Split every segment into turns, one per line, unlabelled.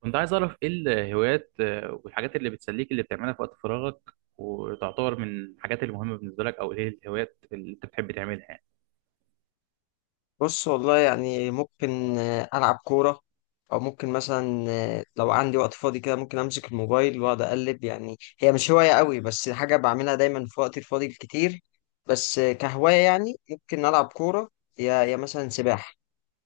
كنت عايز أعرف إيه الهوايات، والحاجات اللي بتسليك اللي بتعملها في وقت فراغك وتعتبر من الحاجات المهمة بالنسبة لك، أو إيه الهوايات اللي أنت بتحب تعملها يعني.
بص والله يعني ممكن ألعب كورة، أو ممكن مثلا لو عندي وقت فاضي كده ممكن أمسك الموبايل وأقعد أقلب. يعني هي مش هواية قوي، بس حاجة بعملها دايما في وقتي الفاضي الكتير. بس كهواية يعني ممكن ألعب كورة يا مثلا سباحة.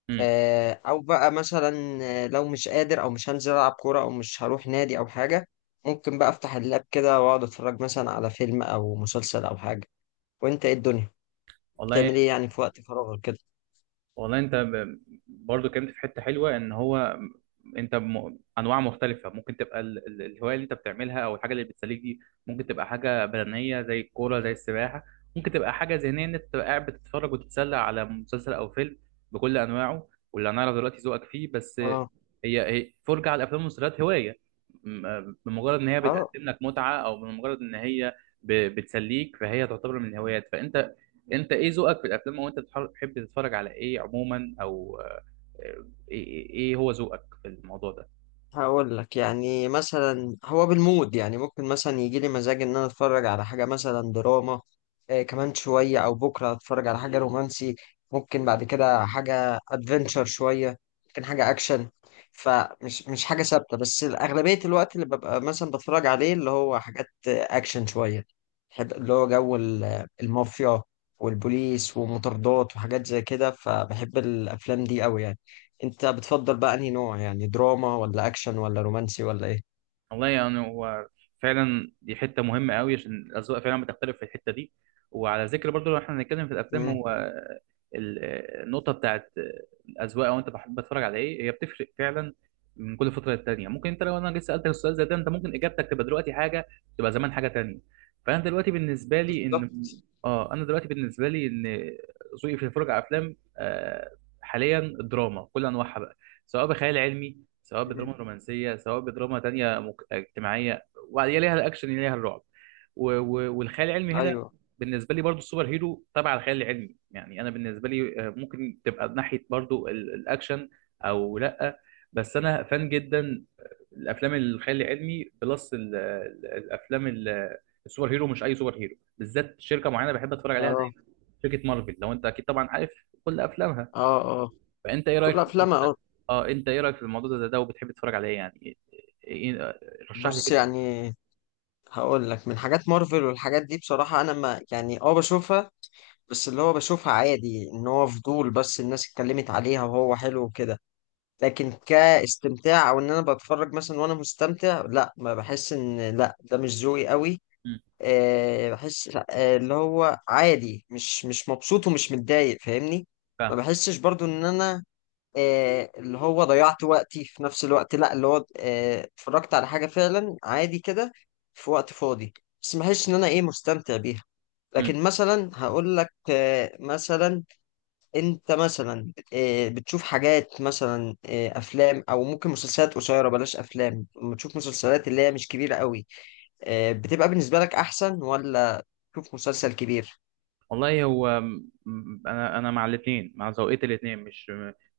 امم
أو بقى مثلا لو مش قادر أو مش هنزل ألعب كورة أو مش هروح نادي أو حاجة، ممكن بقى أفتح اللاب كده وأقعد أتفرج مثلا على فيلم أو مسلسل أو حاجة. وأنت إيه الدنيا
والله
بتعمل إيه يعني في وقت فراغك كده؟
والله برضو كنت في حته حلوه. ان هو انت انواع مختلفه ممكن تبقى الهوايه اللي انت بتعملها او الحاجه اللي بتسليك دي، ممكن تبقى حاجه بدنيه زي الكوره زي السباحه، ممكن تبقى حاجه ذهنيه ان انت تبقى قاعد بتتفرج وتتسلى على مسلسل او فيلم بكل انواعه، واللي انا اعرف دلوقتي ذوقك فيه بس
اه
هي فرجه على الافلام والمسلسلات. هوايه بمجرد ان هي
اه.
بتقدم لك متعه، او بمجرد ان هي بتسليك، فهي تعتبر من الهوايات. فانت ايه ذوقك في الافلام، وانت بتحب تتفرج على ايه عموما؟ او آه، إيه هو ذوقك في الموضوع ده؟
هقول لك، يعني مثلا هو بالمود، يعني ممكن مثلا يجي لي مزاج ان انا اتفرج على حاجه مثلا دراما، كمان شويه او بكره اتفرج على حاجه رومانسي، ممكن بعد كده حاجه ادفنتشر شويه، ممكن حاجه اكشن. فمش مش حاجه ثابته، بس اغلبيه الوقت اللي ببقى مثلا بتفرج عليه اللي هو حاجات اكشن شويه. بحب اللي هو جو المافيا والبوليس ومطاردات وحاجات زي كده، فبحب الافلام دي قوي يعني. انت بتفضل بقى انهي نوع، يعني دراما ولا اكشن ولا رومانسي ولا ايه؟
والله يعني هو فعلا دي حته مهمه قوي، عشان الاذواق فعلا بتختلف في الحته دي. وعلى ذكر برضو، لو احنا هنتكلم في الافلام،
امم،
هو النقطه بتاعت الاذواق او انت بحب بتتفرج على ايه، هي بتفرق فعلا من كل فتره للتانيه. ممكن انت لو انا لسه سالتك السؤال زي ده، انت ممكن اجابتك تبقى دلوقتي حاجه، تبقى زمان حاجه تانيه. فانا دلوقتي بالنسبه لي ان
بالظبط.
اه، انا دلوقتي بالنسبه لي ان ذوقي في الفرجه على افلام، آه، حاليا الدراما كل انواعها بقى، سواء بخيال علمي، سواء
مم.
بدراما رومانسيه، سواء بدراما تانيه اجتماعيه، وبعدين ليها الاكشن، ليها الرعب والخيال العلمي. هنا
ايوه.
بالنسبه لي برضو السوبر هيرو تبع الخيال العلمي، يعني انا بالنسبه لي، آه، ممكن تبقى ناحيه برضو الاكشن او لا، بس انا فان جدا الافلام الخيال العلمي بلس الافلام السوبر هيرو. مش اي سوبر هيرو، بالذات شركه معينه بحب اتفرج عليها
اه
دايما، شركه مارفل، لو انت اكيد طبعا عارف كل افلامها.
اه اه
فانت ايه رايك
كل
في الموضوع
افلامها.
ده؟
اه
اه، انت ايه رايك في الموضوع ده، ده وبتحب تتفرج عليه يعني؟ إيه- إيه- إيه، رشح لي
بص
كده.
يعني هقول لك من حاجات مارفل والحاجات دي، بصراحة انا ما يعني بشوفها، بس اللي هو بشوفها عادي ان هو فضول، بس الناس اتكلمت عليها وهو حلو وكده. لكن كاستمتاع او ان انا بتفرج مثلا وانا مستمتع، لا ما بحس ان لا ده مش ذوقي قوي.
مم،
بحس اللي هو عادي، مش مبسوط ومش متضايق، فاهمني؟ ما
فاهم.
بحسش برضو ان انا اللي هو ضيعت وقتي في نفس الوقت، لا اللي هو اتفرجت على حاجة فعلا عادي كده في وقت فاضي، بس ما بحسش ان انا ايه مستمتع بيها.
مم.
لكن مثلا هقول لك مثلا، انت مثلا بتشوف حاجات مثلا افلام او ممكن مسلسلات قصيره، بلاش افلام، لما تشوف مسلسلات اللي هي مش كبيره قوي، بتبقى بالنسبه لك احسن ولا شوف مسلسل كبير؟
والله هو انا مع الاثنين، مع ذوقية الاثنين، مش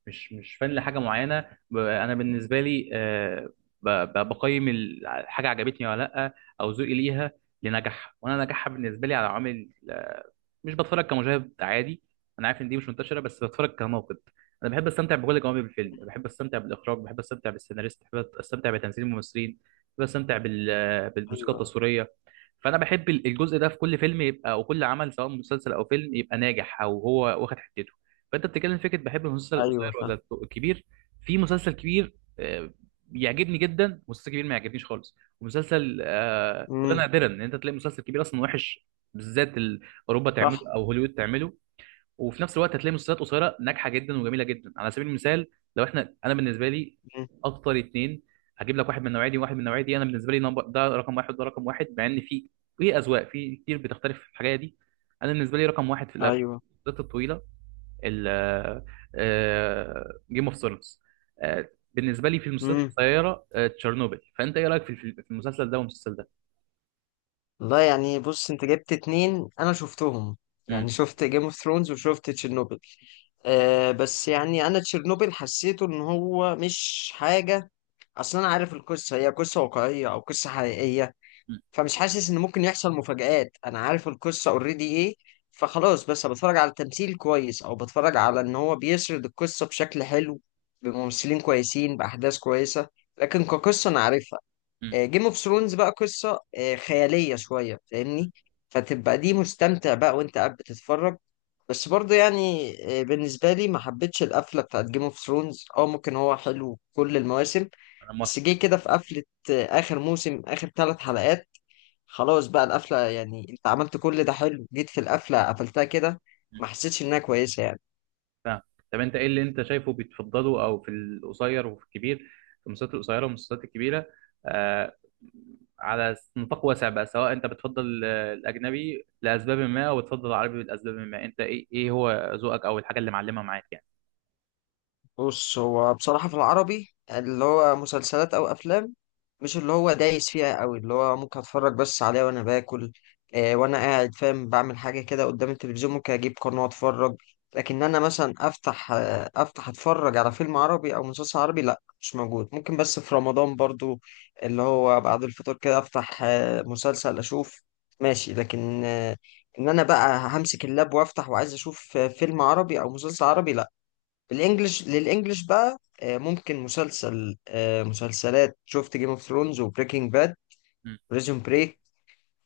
مش مش فن لحاجه معينه. انا بالنسبه لي، آه، بقيم الحاجه عجبتني ولا لا، او ذوقي ليها لنجاحها. وانا نجاحها بالنسبه لي على عوامل، مش بتفرج كمشاهد عادي، انا عارف ان دي مش منتشره، بس بتفرج كناقد. انا بحب استمتع بكل جوانب الفيلم، بحب استمتع بالاخراج، بحب استمتع بالسيناريست، بحب استمتع بتمثيل الممثلين، بحب استمتع بالموسيقى
ايوه
التصويريه. فانا بحب الجزء ده في كل فيلم، يبقى او كل عمل سواء مسلسل او فيلم يبقى ناجح او هو واخد حتته. فانت بتتكلم فكره بحب المسلسل
ايوه
القصير
فاهم.
ولا الكبير؟ في مسلسل كبير، آه، بيعجبني جدا، مسلسل كبير ما يعجبنيش خالص. ومسلسل، آه، وده
امم
نادرا ان انت تلاقي مسلسل كبير اصلا وحش، بالذات اوروبا تعمله
صح.
او هوليوود تعمله. وفي نفس الوقت هتلاقي مسلسلات قصيره ناجحه جدا وجميله جدا. على سبيل المثال، لو احنا، انا بالنسبه لي
مم.
اكتر اتنين هجيب لك، واحد من النوعيه دي وواحد من النوعيه دي. انا بالنسبه لي نمبر، ده رقم واحد وده رقم واحد، مع ان في في اذواق في كتير بتختلف في الحاجه دي. انا بالنسبه لي رقم واحد في الافلام
ايوه.
الطويله جيم اوف ثرونز، بالنسبه لي في المسلسلات
امم.
القصيره، آه، تشيرنوبل. فانت ايه رايك في في المسلسل ده والمسلسل ده؟
والله يعني بص انت جبت اتنين انا شفتهم،
مم.
يعني شفت جيم اوف ثرونز وشفت تشيرنوبل. بس يعني انا تشيرنوبل حسيته ان هو مش حاجه، اصلا انا عارف القصه هي قصه واقعيه او قصه حقيقيه،
مم.
فمش حاسس ان ممكن يحصل مفاجآت، انا عارف القصة اوريدي ايه. فخلاص بس بتفرج على التمثيل كويس او بتفرج على ان هو بيسرد القصة بشكل حلو بممثلين كويسين باحداث كويسة، لكن كقصة انا عارفها.
مم.
جيم اوف ثرونز بقى قصة خيالية شوية، فاهمني؟ فتبقى دي مستمتع بقى وانت قاعد بتتفرج. بس برضه يعني بالنسبة لي ما حبيتش القفلة بتاعت جيم اوف ثرونز، اه ممكن هو حلو كل المواسم،
انا موافق.
بس جه كده في قفلة آخر موسم آخر 3 حلقات، خلاص بقى القفلة، يعني انت عملت كل ده حلو جيت في القفلة قفلتها كده، ما حسيتش انها كويسة يعني.
فاهم. طب انت ايه اللي انت شايفه بتفضله، او في القصير وفي الكبير، في المسلسلات القصيره والمسلسلات الكبيره، آه، على نطاق واسع بقى، سواء انت بتفضل، آه، الاجنبي لاسباب ما، او بتفضل العربي لاسباب ما. انت ايه هو ذوقك او الحاجه اللي معلمه معاك يعني؟
بص هو بصراحة في العربي اللي هو مسلسلات أو أفلام، مش اللي هو دايس فيها أوي، اللي هو ممكن أتفرج بس عليها وأنا باكل وأنا قاعد فاهم بعمل حاجة كده قدام التلفزيون، ممكن أجيب قناة وأتفرج. لكن أنا مثلا أفتح أتفرج على فيلم عربي أو مسلسل عربي، لأ مش موجود، ممكن بس في رمضان برضو اللي هو بعد الفطور كده أفتح مسلسل أشوف ماشي، لكن إن أنا بقى همسك اللاب وأفتح وعايز أشوف فيلم عربي أو مسلسل عربي، لأ. الانجليش للانجليش بقى ممكن مسلسل مسلسلات شفت جيم اوف ثرونز وبريكنج باد،
م-
بريزون بريك،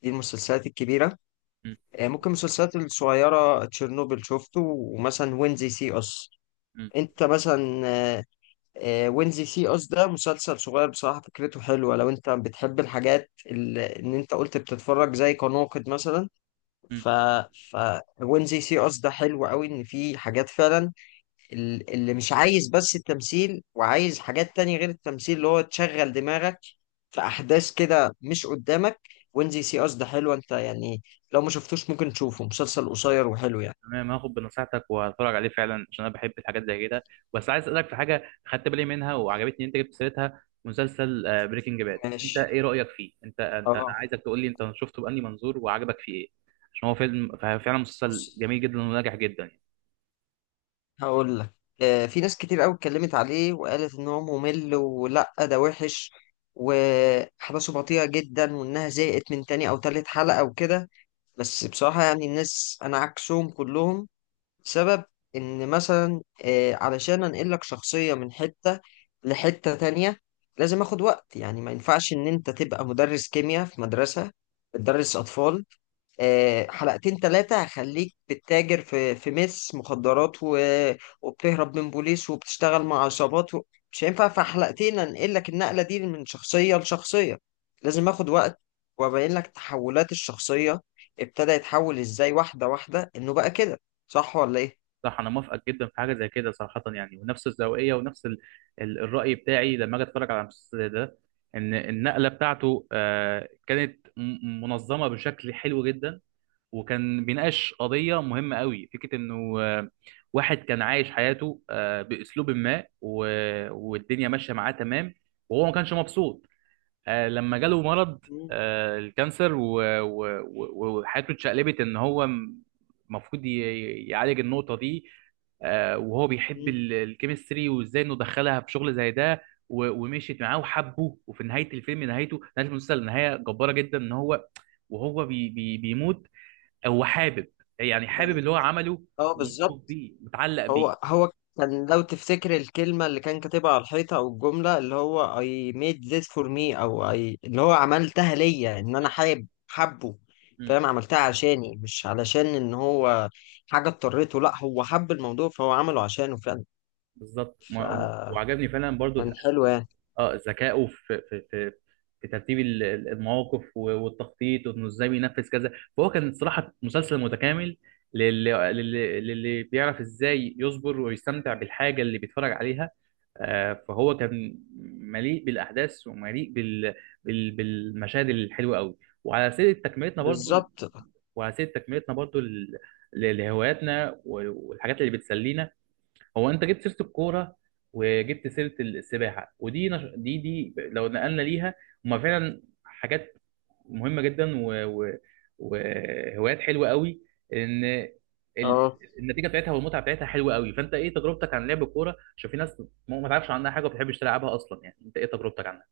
دي المسلسلات الكبيرة.
م-
ممكن المسلسلات الصغيرة تشيرنوبل شفته، ومثلا وينزي سي اس.
م-
انت مثلا وينزي سي اس ده مسلسل صغير بصراحة فكرته حلوة، لو انت بتحب الحاجات اللي ان انت قلت بتتفرج زي كناقد مثلا.
م.
ف ف وينزي سي اس ده حلو قوي ان في حاجات فعلا، اللي مش عايز بس التمثيل وعايز حاجات تانية غير التمثيل اللي هو تشغل دماغك، في أحداث كده مش قدامك. وينزي سي أس ده حلو، أنت يعني لو ما شفتوش ممكن تشوفه، مسلسل قصير وحلو يعني.
تمام، هاخد بنصيحتك وهتفرج عليه فعلا، عشان انا بحب الحاجات زي كده. بس عايز اسالك في حاجه خدت بالي منها وعجبتني، إن انت جبت سيرتها، مسلسل بريكنج باد. انت
ماشي.
ايه رايك فيه؟ انت انت أنا
اه.
عايزك تقول لي انت شفته بأني منظور وعجبك فيه ايه، عشان هو فيلم، فعلا
بص
مسلسل جميل جدا وناجح جدا يعني.
هقول لك، في ناس كتير قوي اتكلمت عليه وقالت إن هو ممل ولا ده وحش، وأحداثه بطيئة جدا، وإنها زهقت من تاني أو تالت حلقة وكده. بس بصراحة يعني الناس أنا عكسهم كلهم. سبب ان مثلا علشان انقل لك شخصية من حتة لحتة تانية لازم اخد وقت، يعني ما ينفعش ان انت تبقى مدرس كيمياء في مدرسة بتدرس اطفال، حلقتين ثلاثة هخليك بتتاجر في مخدرات، و... وبتهرب من بوليس وبتشتغل مع عصابات. و... مش هينفع في حلقتين انقل لك النقلة دي من شخصية لشخصية، لازم اخد وقت، وابين لك تحولات الشخصية، ابتدى يتحول ازاي واحدة واحدة انه بقى كده، صح ولا ايه؟
صح، انا موافقك جدا في حاجه زي كده صراحه، يعني ونفس الزاويه ونفس الراي بتاعي لما اجي اتفرج على المسلسل ده، ان النقله بتاعته، آه، كانت منظمه بشكل حلو جدا. وكان بيناقش قضية مهمة قوي، فكرة انه، آه، واحد كان عايش حياته، آه، باسلوب ما، والدنيا ماشية معاه تمام، وهو ما كانش مبسوط. آه، لما جاله مرض،
مم.
آه، الكانسر، وحياته اتشقلبت. ان هو المفروض يعالج النقطة دي، آه، وهو بيحب
مم.
الكيمستري وازاي انه دخلها في شغل زي ده. ومشيت معاه وحبه. وفي نهاية الفيلم، نهايته، نهاية المسلسل، نهاية جبارة جدا، ان هو وهو بي بي بيموت، هو حابب، يعني حابب
كان
اللي هو عمله،
اه
ومبسوط
بالظبط.
بيه، متعلق بيه.
هو كان، لو تفتكر، الكلمة اللي كان كاتبها على الحيطة أو الجملة اللي هو I made this for me أو I اللي هو عملتها ليا، إن أنا حابب حبه،
مم.
فاهم، عملتها عشاني، مش علشان إن هو حاجة اضطريته، لأ هو حب الموضوع فهو عمله عشانه فعلا.
بالظبط.
فكان
وعجبني فعلا برضو
حلو يعني.
اه ذكائه في في ترتيب المواقف والتخطيط، وانه ازاي بينفذ كذا. فهو كان صراحة مسلسل متكامل للي بيعرف ازاي يصبر ويستمتع بالحاجة اللي بيتفرج عليها. آه، فهو كان مليء بالاحداث، ومليء بالمشاهد الحلوة قوي. وعلى سيرة تكملتنا برضو
بالظبط.
وعلى سبيل تكملتنا برضو لهواياتنا والحاجات اللي بتسلينا، هو انت جبت سيره الكوره وجبت سيره السباحه، ودي دي لو نقلنا ليها، هما فعلا حاجات مهمه جدا وهوايات حلوه قوي. ان ال...
اه.
النتيجه بتاعتها والمتعه بتاعتها حلوه قوي. فانت ايه تجربتك عن لعب الكوره؟ عشان في ناس ما تعرفش عنها حاجه وما بتحبش تلعبها اصلا، يعني انت ايه تجربتك عنها؟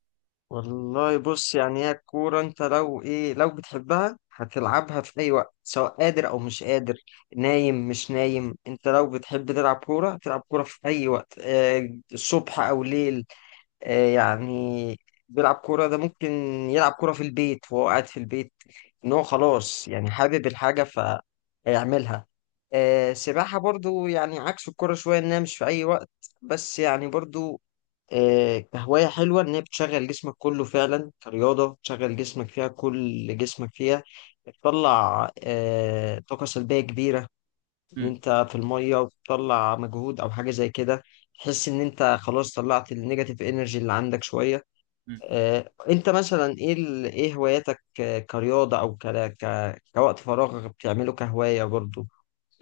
والله بص يعني هي الكورة انت لو ايه، لو بتحبها هتلعبها في اي وقت، سواء قادر او مش قادر، نايم مش نايم، انت لو بتحب تلعب كورة هتلعب كورة في اي وقت، الصبح او ليل. يعني بيلعب كورة ده ممكن يلعب كورة في البيت وهو قاعد في البيت، ان هو خلاص يعني حابب الحاجة فهيعملها. سباحة برضو يعني عكس الكورة شوية انها مش في اي وقت، بس يعني برضو كهواية حلوة إن هي بتشغل جسمك كله فعلا كرياضة بتشغل جسمك فيها كل جسمك فيها، بتطلع طاقة سلبية كبيرة، إن أنت في المية وبتطلع مجهود أو حاجة زي كده، تحس إن أنت خلاص طلعت النيجاتيف إنرجي اللي عندك شوية.
امم
أنت مثلا إيه إيه هواياتك كرياضة أو كوقت فراغ بتعمله كهواية برضو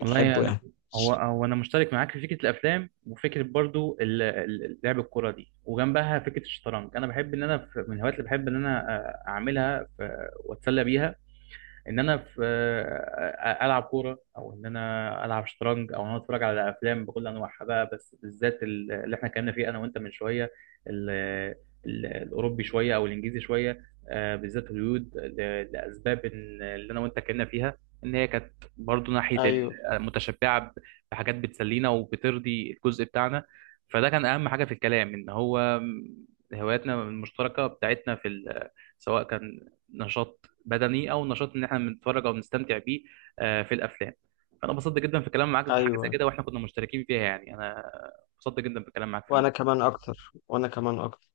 والله، يعني
يعني؟
هو هو انا مشترك معاك في فكره الافلام، وفكره برضو لعب الكوره دي، وجنبها فكره الشطرنج. انا بحب ان انا من الهوايات اللي بحب ان انا، آه، اعملها واتسلى بيها ان انا في، العب كوره، او ان انا العب شطرنج، او ان انا اتفرج على افلام بكل انواعها بقى. بس بالذات اللي احنا اتكلمنا فيه انا وانت من شويه، ال- الاوروبي شويه او الانجليزي شويه، آه، بالذات هوليوود لاسباب اللي انا وانت اتكلمنا فيها، ان هي كانت برضو ناحيه
أيوه
متشبعه بحاجات بتسلينا، وبترضي الجزء بتاعنا. فده كان اهم حاجه في الكلام، ان هو هواياتنا المشتركه بتاعتنا في سواء كان نشاط بدني، او نشاط ان احنا بنتفرج او بنستمتع بيه، آه، في الافلام. فانا انبسطت جدا في الكلام معاك في حاجه زي
أيوه.
كده، واحنا كنا مشتركين فيها، يعني انا انبسطت جدا بالكلام معاك في
وأنا
النقطه
كمان أكتر وأنا كمان أكتر.